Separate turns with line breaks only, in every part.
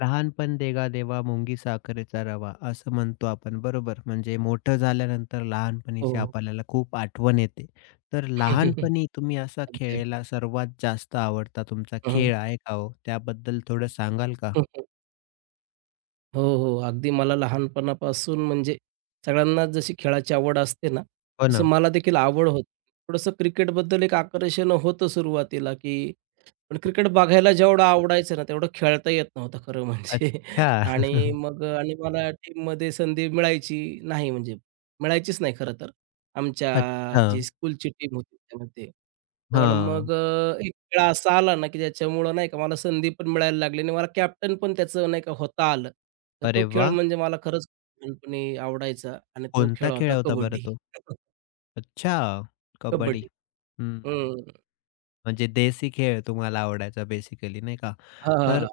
लहानपण देगा देवा मुंगी साखरेचा रवा असं म्हणतो आपण. बरोबर, म्हणजे मोठं झाल्यानंतर लहानपणीची
हो.
आपल्याला खूप आठवण येते. तर
अगदी,
लहानपणी तुम्ही असा
अगदी.
खेळलेला सर्वात जास्त आवडता तुमचा
हं, हं.
खेळ आहे का हो? त्याबद्दल थोडं सांगाल का?
हो, हो. अगदी मला लहानपणापासून म्हणजे सगळ्यांनाच जशी खेळाची आवड असते ना,
हो
तसं
ना.
मला देखील आवड होती. थोडंसं क्रिकेटबद्दल एक आकर्षण होतं सुरुवातीला, की पण क्रिकेट बघायला जेवढं आवडायचं ना, तेवढं खेळता येत नव्हतं खरं म्हणजे.
अच्छा.
आणि मला टीममध्ये संधी मिळायची नाही म्हणजे मिळायचीच नाही खरं तर. आमच्या
अच्छा.
जी स्कूलची टीम होती त्यामध्ये. पण
हां.
मग एक वेळा असा आला ना, की ज्याच्यामुळं नाही का मला संधी पण मिळायला लागली आणि मला कॅप्टन पण त्याचं नाही का होता आलं. तर
अरे
तो खेळ
वा.
म्हणजे मला खरंच लहानपणी आवडायचा आणि तो खेळ
कोणता खेळ
होता
होता बरं
कबड्डी.
तो? अच्छा. कबड्डी.
कबड्डी.
हम्म.
हं.
म्हणजे देसी खेळ तुम्हाला आवडायचा बेसिकली, नाही का?
हां, हां,
तर
हां.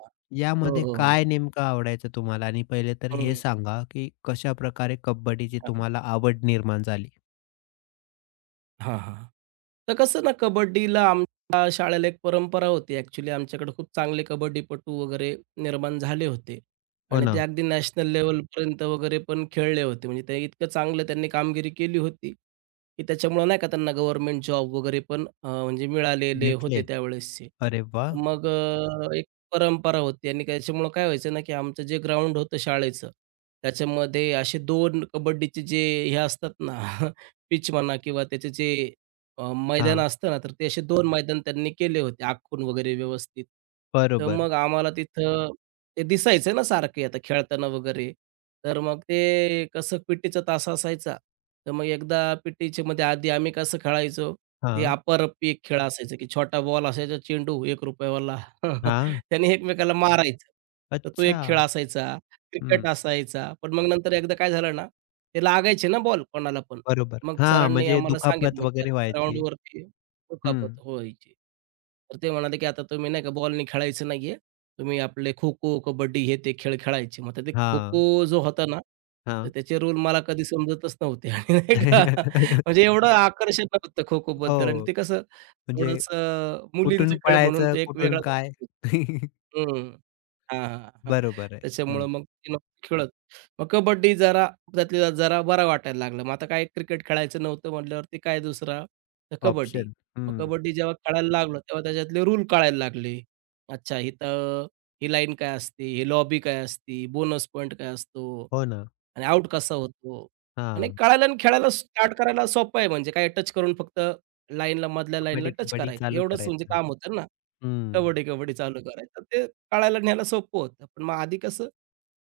हो,
यामध्ये
हो,
काय
हो.
नेमकं आवडायचं तुम्हाला? आणि पहिले तर हे सांगा, की कशा कशाप्रकारे कबड्डीची
हं.
तुम्हाला आवड निर्माण झाली?
हां, हां. तर कसं ना कबड्डीला आमच्या शाळेला एक परंपरा होती. ॲक्चुअली आमच्याकडे खूप चांगले कबड्डीपटू वगैरे निर्माण झाले होते
हो
आणि ते
ना.
अगदी नॅशनल लेव्हलपर्यंत वगैरे पण खेळले होते. म्हणजे ते इतकं चांगलं त्यांनी कामगिरी केली होती, की त्याच्यामुळं नाही का त्यांना गव्हर्नमेंट जॉब वगैरे पण म्हणजे मिळालेले होते
भेटले.
त्यावेळेसचे.
अरे वाह!
तर मग एक परंपरा होती आणि त्याच्यामुळं काय व्हायचं ना, की आमचं जे ग्राउंड होतं शाळेचं, त्याच्यामध्ये असे 2 कबड्डीचे जे हे असतात ना पिच म्हणा किंवा त्याचे जे मैदान
हां.
असतं ना, तर ते असे दोन मैदान त्यांनी केले होते आखून वगैरे व्यवस्थित. तर
बरोबर.
मग आम्हाला तिथं ते दिसायचं ना सारखे आता खेळताना वगैरे. तर मग ते कसं पी-टीचा तास असायचा. तर मग एकदा पी-टीच्यामध्ये आधी आम्ही कसं खेळायचो, ते
हां.
अपर पी खेळ असायचा, की छोटा बॉल असायचा चेंडू ₹1 वाला.
हां.
त्याने एकमेकाला मारायचं. तर तो
अच्छा.
एक खेळ असायचा. क्रिकेट
हं.
असायचा. पण मग नंतर एकदा काय झालं ना, ते लागायचे ना बॉल कोणाला पण.
बरोबर.
मग
हां,
सरांनी
म्हणजे
आम्हाला
दुखापत
सांगितलं, की
वगैरे
आता
व्हायची.
ग्राउंडवरती दुखापत
हं.
व्हायची. तर ते म्हणाले, की आता तुम्ही नाही का बॉलनी खेळायचं नाहीये. तुम्ही आपले खो-खो, कबड्डी हे ते खेळ खेळायचे. मग आता ते
हां.
खो-खो जो होता ना, तर
हां.
त्याचे रूल मला कधी समजतच नव्हते आणि नाही का म्हणजे एवढं आकर्षण नव्हतं खो-खोबद्दल आणि
हो.
ते कसं
म्हणजे
थोडंसं मुलींचा
कुठून
खेळ म्हणून
पळायचं,
ते एक वेगळा
कुठून काय?
हं. हां, हां, हां.
बरोबर आहे.
त्याच्यामुळं
हं.
मग ते नव्हतं खेळत. मग कबड्डी जरा त्यातल्या त्यात जरा बरा वाटायला लागला. मग आता काय क्रिकेट खेळायचं नव्हतं म्हटल्यावरती काय दुसरा, तर कबड्डी.
ऑप्शन.
मग
हं.
कबड्डी जेव्हा खेळायला लागलो, तेव्हा त्याच्यातले रूल कळायला लागले. अच्छा इथं ही लाईन काय असते, ही लॉबी काय असते, बोनस पॉईंट काय असतो
हो ना.
आणि आउट कसा होतो आणि
हां.
कळायला आणि खेळायला स्टार्ट करायला सोपं आहे म्हणजे काय टच करून फक्त लाईनला मधल्या लाईनला
कबड्डी,
टच
कबड्डी
करायचं
चालू
एवढंच म्हणजे
करायचं.
काम होतं ना.
हं.
कबड्डी, कबड्डी चालू करायचं. ते टाळायला न्यायला सोपं होतं. पण मग आधी कसं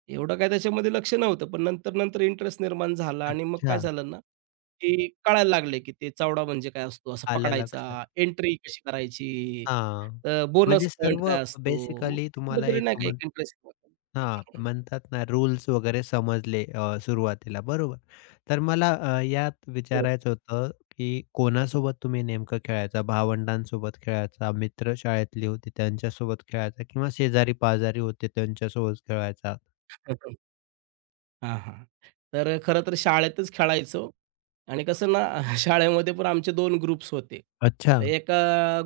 एवढं काय त्याच्यामध्ये लक्ष नव्हतं. पण नंतर-नंतर इंटरेस्ट निर्माण झाला आणि मग काय
अच्छा.
झालं ना, की कळायला लागले, की ते चावडा म्हणजे काय असतो, असा
आलं लक्षात.
पकडायचा, एंट्री कशी करायची,
हां.
बोनस
म्हणजे
पॉइंट
सर्व
काय असतो. मग
बेसिकली तुम्हाला
कुठेतरी नाही
एक
का
म्हण.
एक इंटरेस्ट
हां, म्हणतात ना रूल्स वगैरे समजले सुरुवातीला, बरोबर. तर मला यात
हो.
विचारायचं होतं, की कोणासोबत तुम्ही नेमकं खेळायचा? भावंडांसोबत खेळायचा, मित्र शाळेतली होती त्यांच्यासोबत खेळायचा किंवा शेजारी-पाजारी होते त्यांच्यासोबत खेळायचा?
हां, हां. तर खरं तर शाळेतच खेळायचो आणि कसं ना शाळेमध्ये पण आमचे दोन ग्रुप्स होते.
अच्छा.
तर एका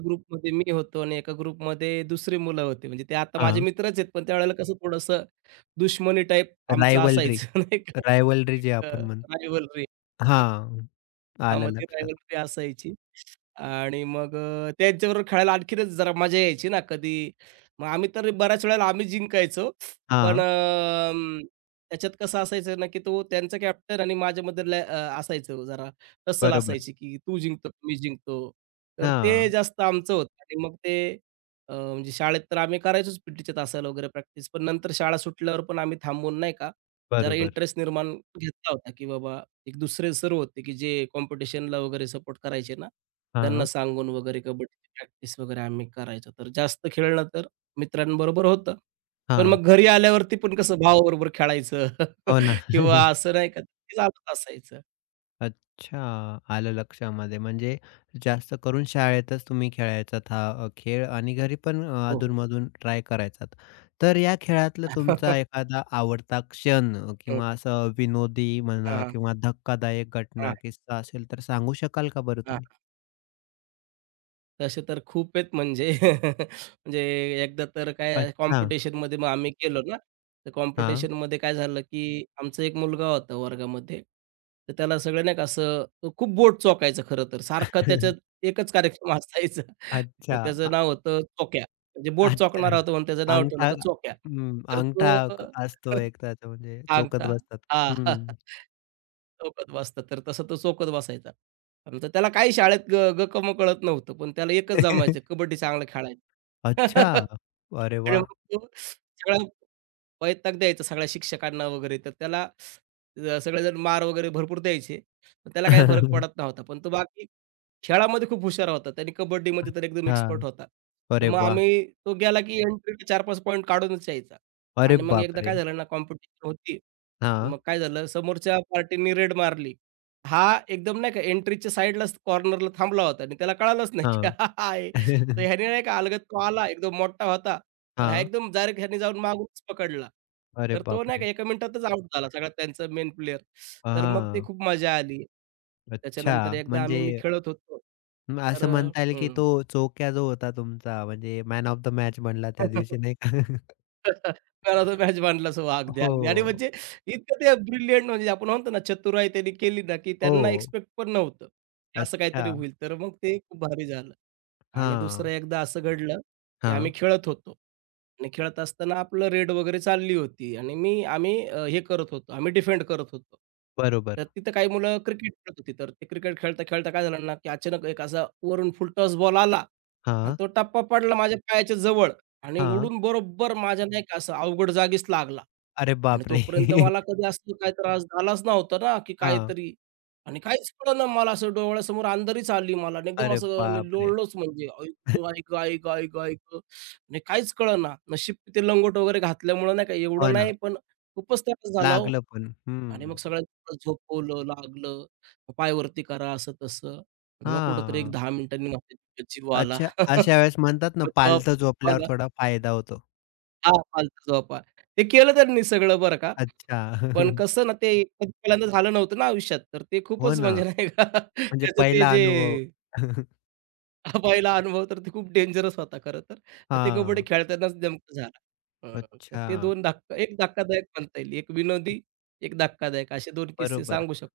ग्रुपमध्ये मी होतो आणि एका ग्रुपमध्ये दुसरी मुलं होती. म्हणजे ते आता माझे
हां.
मित्रच आहेत, पण त्यावेळेला कसं थोडंसं दुश्मनी टाईप आमचं
रायव्हलरी,
असायचं नाही का?
रायव्हलरी जे आपण म्हणतो.
रायव्हलरी
हां,
हां, मग
आलं
ती
लक्षात.
रायव्हलरी असायची. आणि मग त्यांच्याबरोबर खेळायला आणखीनच जरा मजा यायची ना. कधी मग आम्ही तर बऱ्याच वेळेला आम्ही जिंकायचो. पण
हां,
त्याच्यात कसं असायचं ना, की तो त्यांचा कॅप्टन आणि माझ्यामध्ये लय असायचं जरा टसल
बरोबर.
असायची, की तू जिंकतो, मी जिंकतो. तर
हां,
ते जास्त आमचं होतं आणि मग ते म्हणजे शाळेत तर आम्ही करायचोच पी तासाला वगैरे प्रॅक्टिस. पण नंतर शाळा सुटल्यावर पण आम्ही थांबून नाही का, जरा
बरोबर.
इंटरेस्ट निर्माण घेतला होता, की बाबा एक दुसरे सर होते, की जे कॉम्पिटिशनला वगैरे सपोर्ट करायचे ना, त्यांना
हां,
सांगून वगैरे कबड्डीची प्रॅक्टिस वगैरे आम्ही करायचो. तर जास्त खेळणं तर मित्रांबरोबर होतं. पण
हां.
मग घरी आल्यावरती पण कसं भावाबरोबर खेळायचं
हो ना.
किंवा असं नाही का, ते चालूच असायचं.
अच्छा, आलं लक्षामध्ये. म्हणजे जास्त करून शाळेतच तुम्ही खेळायचात हा खेळ, आणि घरी पण
हो, हो.
अधून-मधून ट्राय करायचात. तर या खेळातला तुमचा एखादा आवडता क्षण
हं.
किंवा असं विनोदी
हां,
म्हणा
हां.
किंवा धक्कादायक
हां,
घटना, किस्सा असेल तर सांगू शकाल का बरं तुम्ही?
तसे तर खूप आहेत म्हणजे म्हणजे एकदा तर काय
अच्छा.
कॉम्पिटिशनमध्ये मग आम्ही गेलो ना, तर
हां.
कॉम्पिटिशनमध्ये काय झालं, की आमचा एक मुलगा होता वर्गामध्ये, तर त्याला सगळे नाही का असं तो खूप बोट चोकायचा खरं तर. सारखा त्याच्यात एकच कार्यक्रम असायचा. तर
अच्छा.
त्याचं नाव होतं चोक्या. म्हणजे बोट
अच्छा.
चोकणारा होता म्हणून त्याचं नाव ठेवलं
अंगठा.
होतं चोक्या.
हं,
तर
अंगठा
तो
क असतो एक त्याचा, म्हणजे चोखत
सांगता.
बसतात.
हां.
हं.
चौकात बसतात. तर तसं तो चौकात बसायचा. आणि तर त्याला काही शाळेत ग गकम कळत नव्हतं. पण त्याला एकच जमायचं कबड्डी चांगलं खेळायचं.
अच्छा. अरे
आणि
वाह!
मग तो सगळा वैताग द्यायचा सगळ्या शिक्षकांना वगैरे. तर त्याला सगळेजण मार वगैरे भरपूर द्यायचे. पण त्याला काही फरक पडत नव्हता. पण तो बाकी खेळामध्ये खूप हुशार होता. त्याने कबड्डीमध्ये तर एकदम एक्सपर्ट
हां.
होता. तर
अरे
मग
वाह!
आम्ही तो गेला की एंट्रीला 4-5 पॉइंट काढूनच यायचा.
अरे
आणि मग एकदा
बापरे!
काय झालं ना कॉम्पिटिशन होती.
हां,
मग काय झालं, समोरच्या पार्टीनी रेड मारली. हा एकदम नाही का एंट्रीच्या साइडलाच कॉर्नरला थांबला होता आणि त्याला कळालंच नाही, की
हां.
हा हा आहे.
हां.
तर ह्याने नाही का अलगद तो आला एकदम मोठा होता. पण हा एकदम डायरेक्ट ह्याने जाऊन मागूनच पकडला.
अरे
तर तो नाही का
बापरे!
एका मिनिटातच आउट झाला सगळा त्यांचा मेन प्लेयर. तर मग ते
हां.
खूप मजा आली.
अच्छा.
त्याच्यानंतर एकदा आम्ही
म्हणजे
मी खेळत होतो.
म
तर
असं म्हणता येईल की तो चोक्या जो होता तुमचा, म्हणजे मॅन ऑफ द मॅच बनला त्या दिवशी, नाही का?
घराचा मॅच मांडलास हो. अगदी, अगदी. आणि
हो.
म्हणजे इतकं ते ब्रिलियंट म्हणजे आपण म्हणतो ना चतुराई त्यांनी केली ना, की त्यांना
हो.
एक्सपेक्ट पण नव्हतं. की असं
अच्छा.
काहीतरी होईल. तर मग ते खूप भारी झालं. आणि दुसरं
हां,
एकदा असं घडलं, की
हां.
आम्ही खेळत होतो आणि खेळत असताना आपलं रेड वगैरे चालली होती आणि मी आम्ही हे करत होतो, आम्ही डिफेंड करत होतो. तर
बरोबर.
तिथं काही मुलं क्रिकेट खेळत होती. तर ते क्रिकेट खेळता-खेळता काय झालं ना, की अचानक एक असा वरून फुल टॉस बॉल आला आणि
हां,
तो टप्पा पडला माझ्या पायाच्या जवळ आणि
हां.
उडून बरोबर माझ्या नाही का असं अवघड जागीच लागला.
अरे
आणि
बापरे!
तोपर्यंत मला कधी असं काही त्रास झालाच नव्हता ना, की
हां.
काहीतरी आणि काहीच कळेना मला असं डोळ्यासमोर अंधारीच आली मला आणि एकदम
अरे
असं मी
बापरे!
लोळलोच म्हणजे आई गं, आई गं, आई गं, आई गं, आई गं आणि काहीच कळेना. नशीब ते लंगोट वगैरे घातल्यामुळं नाही का एवढं
हो ना,
नाही, पण खूपच त्रास झाला हो
लागलं पण.
आणि मग
हं.
सगळ्यांना झोपवलं, लागलं. मग पाय वरती करा, असं-तसं आणि मग कुठेतरी एक
हां.
10 मिनिटांनी माझ्या जीव आला.
अच्छा, अशा वेळेस म्हणतात ना,
मग तेव्हा
पालथं झोपल्यावर
मला
थोडा फायदा होतो.
हां, फालतू झोपा. ते केलं त्यांनी सगळं बरं का.
अच्छा.
पण कसं ना, ते कधी पहिल्यांदा झालं नव्हतं ना आयुष्यात, तर ते
हो
खूपच
ना,
म्हणजे नाही का
म्हणजे
त्याचं ते
पहिला
जे
अनुभव.
हा पहिला अनुभव तर ते खूप डेंजरस होता खरं तर. ते कबड्डी
हां.
खेळतानाच नेमकं झाला. हं, तर
अच्छा,
ते 2 धक्का एक धक्कादायक म्हणता येईल. एक विनोदी, एक धक्कादायक असे 2 किस्से
बरोबर.
सांगू शकतो.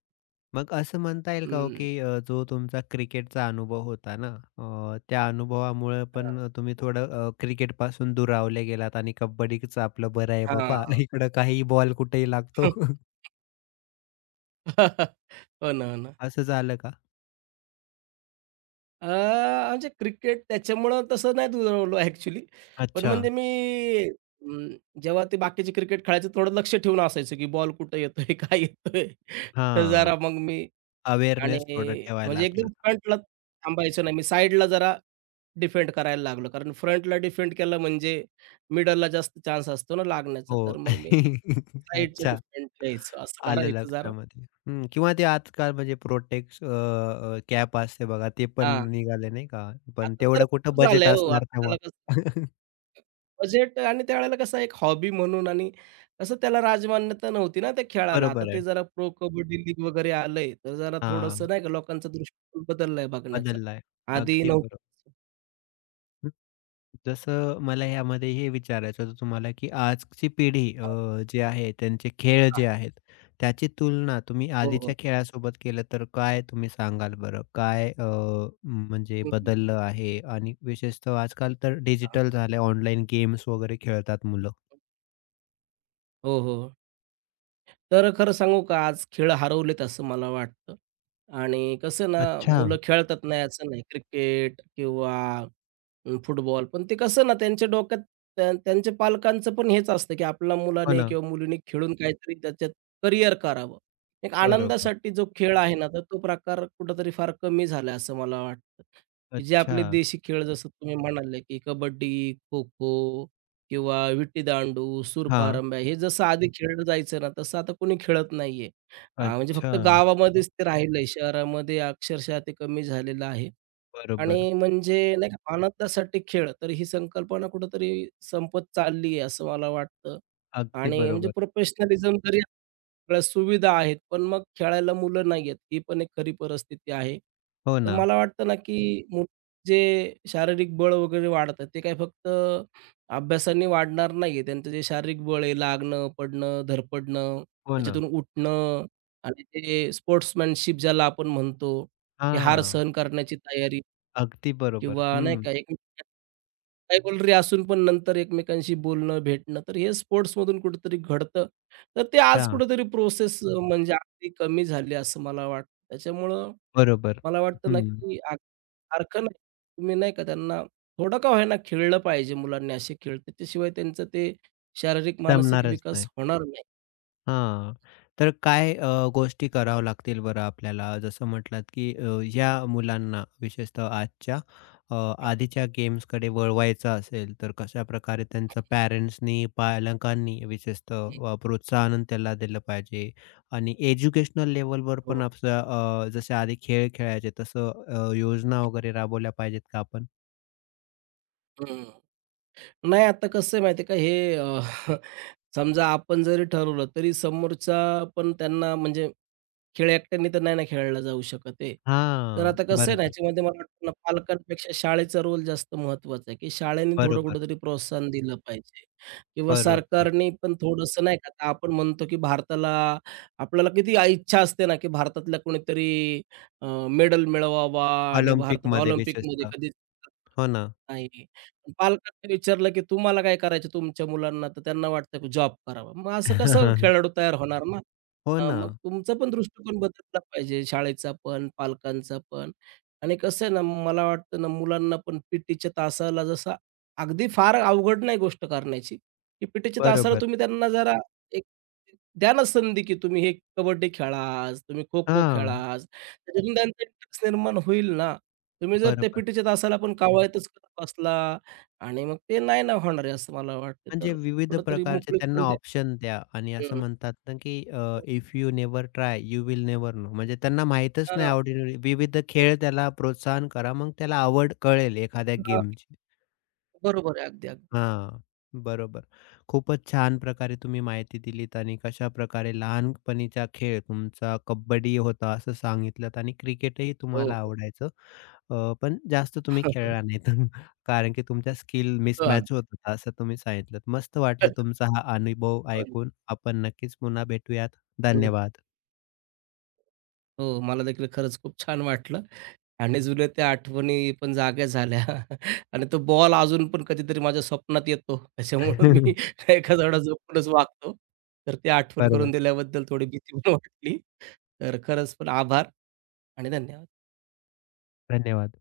मग असं म्हणता येईल का हो,
हं.
की जो तुमचा क्रिकेटचा अनुभव होता ना, त्या अनुभवामुळे पण तुम्ही थोडं क्रिकेटपासून दुरावले गेलात आणि कबड्डीच आपलं बरं आहे
हां,
बाबा,
हां.
इकडं काही बॉल कुठेही लागतो.
हो ना, हो ना.
असं झालं का?
अ, म्हणजे क्रिकेट त्याच्यामुळं तसं नाही दुरावलो ॲक्चुअली. पण
अच्छा.
म्हणजे मी अं, जेव्हा ते बाकीचे क्रिकेट खेळायचं थोडं लक्ष ठेवून असायचं, की बॉल कुठं येतोय, काय येतोय? तर
हां.
जरा मग मी आणि
अवेअरनेस थोडा ठेवायला
म्हणजे एकदम
लागला.
फ्रंटला थांबायचो नाही. मी साईडला जरा डिफेंड करायला लागलो. कारण फ्रंटला डिफेंड केलं म्हणजे मिडलला जास्त चान्स असतो ना लागण्याचा.
हो.
तर मग मी साईडचं
अच्छा.
डिफेंड घ्यायचो. असं
आलं
करायचं जरा.
लक्षामध्ये. हं. किंवा ते आजकाल म्हणजे प्रोटेक्स अ, अ, कॅप असते बघा, ते पण निघाले नाही का? पण
आता तर
तेवढं कुठं
खूप
बजेट
झालंय हो.
असणार
आपल्याला
तेव्हा.
कसं बजेट आणि त्यावेळेला कसं एक हॉबी म्हणून आणि कसं त्याला राजमान्यता नव्हती ना त्या खेळाला. आता
बरोबर आहे.
ते जरा प्रो कबड्डी लीग वगैरे आलंय, तर जरा थोडंसं
हां.
नाही का लोकांचा दृष्टिकोन बदललाय बघण्याचा.
बदललाय.
आधी
अगदी
नव्हतं.
बरोबर. जसं मला यामध्ये हे विचारायचं होतं तुम्हाला, की आजची पिढी
हां,
जी आहे त्यांचे खेळ
हां.
जे आहेत, त्याची तुलना तुम्ही
हो, हो.
आधीच्या खेळासोबत केलं तर काय तुम्ही सांगाल बरं? काय म्हणजे
हं, हं.
बदललं आहे? आणि विशेषतः आजकाल तर डिजिटल झाले, ऑनलाईन गेम्स वगैरे खेळतात मुलं.
हो, हो. तर खरं सांगू का, आज खेळ हरवलेत असं मला वाटतं आणि कसं ना,
अच्छा.
मुलं खेळतात नाही असं नाही. क्रिकेट किंवा फुटबॉल, पण ते कसं ना, त्यांच्या डोक्यात त्या त्यांच्या पालकांचं पण हेच असतं, की आपल्या
हो
मुलाने
ना.
किंवा मुलीने खेळून काहीतरी त्याच्यात करियर करावं. एक
बरोबर.
आनंदासाठी जो खेळ आहे ना, तर तो प्रकार कुठेतरी फार कमी झाला असं मला वाटतं, की जे
अच्छा.
आपले देशी खेळ जसं तुम्ही म्हणाले, की कबड्डी, खो-खो किंवा विटीदांडू,
हां.
सूरपारंब्या हे जसं आधी खेळलं जायचं ना, तसं आता कोणी खेळत नाहीये. म्हणजे
अच्छा.
फक्त गावामध्येच ते राहिलंय. शहरामध्ये अक्षरशः ते कमी झालेलं आहे.
बरोबर.
आणि म्हणजे नाही का अनाथासाठी खेळ, तर ही संकल्पना कुठेतरी संपत चालली आहे असं मला वाटतं.
अगदी
आणि म्हणजे
बरोबर.
प्रोफेशनलिझम जरी सगळ्या सुविधा आहेत, पण मग खेळायला मुलं नाहीयेत, ही पण एक खरी परिस्थिती आहे.
हो
तर
ना.
मला वाटतं ना, की मु जे शारीरिक बळ वगैरे वाढतं, ते काय फक्त अभ्यासाने वाढणार नाहीये. त्यांचं जे शारीरिक बळ आहे, लागणं, पडणं, धडपडणं,
हो ना.
त्याच्यातून उठणं आणि ते स्पोर्ट्समॅनशिप ज्याला आपण म्हणतो, की हार
हां.
सहन करण्याची तयारी.
अगदी बरोबर.
किंवा नाही
हं.
का एकमेकांना रायव्हलरी असून पण नंतर एकमेकांशी बोलणं, भेटणं, तर हे स्पोर्ट्समधून कुठेतरी घडतं. तर ते आज
अच्छा.
कुठेतरी प्रोसेस म्हणजे अगदी कमी झाली असं मला वाटतं. त्याच्यामुळं
बरोबर.
मला वाटतं ना,
हं.
की अग सारखं नाही, तुम्ही नाही का त्यांना थोडं का होईना खेळलं पाहिजे मुलांनी असे खेळ. त्याच्याशिवाय त्यांचं ते शारीरिक, मानसिक
जमणारच
विकास
नाही.
होणार नाही.
हां. तर काय गोष्टी कराव्या लागतील बरं आपल्याला? जसं म्हटलात, की या मुलांना विशेषतः आजच्या अ, आधीच्या गेम्सकडे वळवायचं असेल, तर कशाप्रकारे त्यांचं पॅरेंट्सनी, पालकांनी विशेषतः
हं,
प्रोत्साहन त्याला दिलं पाहिजे? आणि एज्युकेशनल लेव्हलवर
हो.
पण आपलं जसे आधी खेळ खेळायचे, तसं योजना वगैरे राबवल्या पाहिजेत का आपण?
हं. नाही आता कसं आहे माहिती आहे का हे समजा आपण जरी ठरवलं तरी समोरचा पण त्यांना म्हणजे खेळ एकट्याने तर नाही ना खेळला जाऊ शकत आहे. तर
हां.
आता कसं आहे ना,
बरोबर,
याच्यामध्ये मला वाटतं ना, पालकांपेक्षा शाळेचा रोल जास्त महत्त्वाचा आहे, की शाळेने थोडं
बरोबर,
कुठेतरी प्रोत्साहन दिलं पाहिजे किंवा
बरोबर.
सरकारने पण थोडंसं नाही का, आता आपण म्हणतो की भारताला आपल्याला किती इच्छा असते ना, की भारतातल्या कोणीतरी मेडल मिळवावा आणि भारतात
ऑलिम्पिकमध्ये
ऑलिम्पिकमध्ये
विशेषतः.
कधीच
हो ना.
नाही. पालकांनी विचारलं, की तुम्हाला काय करायचं तुमच्या मुलांना? तर त्यांना वाटतं, की जॉब करावा. मग असं कसं खेळाडू तयार होणार ना?
हो ना,
मग तुमचा पण दृष्टिकोन बदलला पाहिजे, शाळेचा पण, पालकांचा पण. आणि कसं आहे ना, मला वाटतं ना, मुलांना पण पीटीच्या तासाला जसा अगदी फार अवघड नाही गोष्ट करण्याची, की पीटीच्या तासाला
बरोबर.
तुम्ही त्यांना जरा एक द्या ना संधी, की तुम्ही हे कबड्डी खेळा आज, तुम्ही खो-खो खेळा
हां,
आज. तरी त्रास निर्माण होईल ना. तुम्ही जर त्या
बरोबर.
पिटीच्या तासाला पण कावाळतच करत बसला आणि मग ते नाही ना होणार आहे असं मला वाटतं. तर
म्हणजे विविध
कुठेतरी
प्रकारचे
मोकळीक
त्यांना
पण द्यावी.
ऑप्शन द्या, आणि असं
हं.
म्हणतात ना, की if you never try, you will never know. म्हणजे त्यांना माहीतच नाही
हां.
आवडी, विविध खेळ त्याला प्रोत्साहन करा, मग त्याला आवड कळेल एखाद्या
हां.
गेमची.
बरोबर आहे. अगदी, अगदी.
हां, बरोबर. खूपच छान प्रकारे तुम्ही माहिती दिलीत आणि कशाप्रकारे लहानपणीचा खेळ तुमचा कबड्डी होता असं सांगितलंत आणि क्रिकेटही
हो,
तुम्हाला
हो.
आवडायचं. पण जास्त तुम्ही खेळला नाहीत. कारण की तुमच्या स्किल
हो,
मिसमॅच होत होता असं तुम्ही सांगितलंत. मस्त वाटलं
अगदी.
तुमचा हा अनुभव ऐकून. आपण नक्कीच पुन्हा भेटूयात.
हं.
धन्यवाद.
हो, मला देखील खरंच खूप छान वाटलं आणि जुन्या त्या आठवणी पण जाग्या झाल्या आणि तो बॉल अजून पण कधीतरी माझ्या स्वप्नात येतो. त्याच्यामुळं मी एखादा वेळा झोपूनच वागतो. तर ते आठवण करून
बरोबर.
दिल्याबद्दल थोडी भीती पण वाटली. तर खरंच पण आभार आणि धन्यवाद.
धन्यवाद.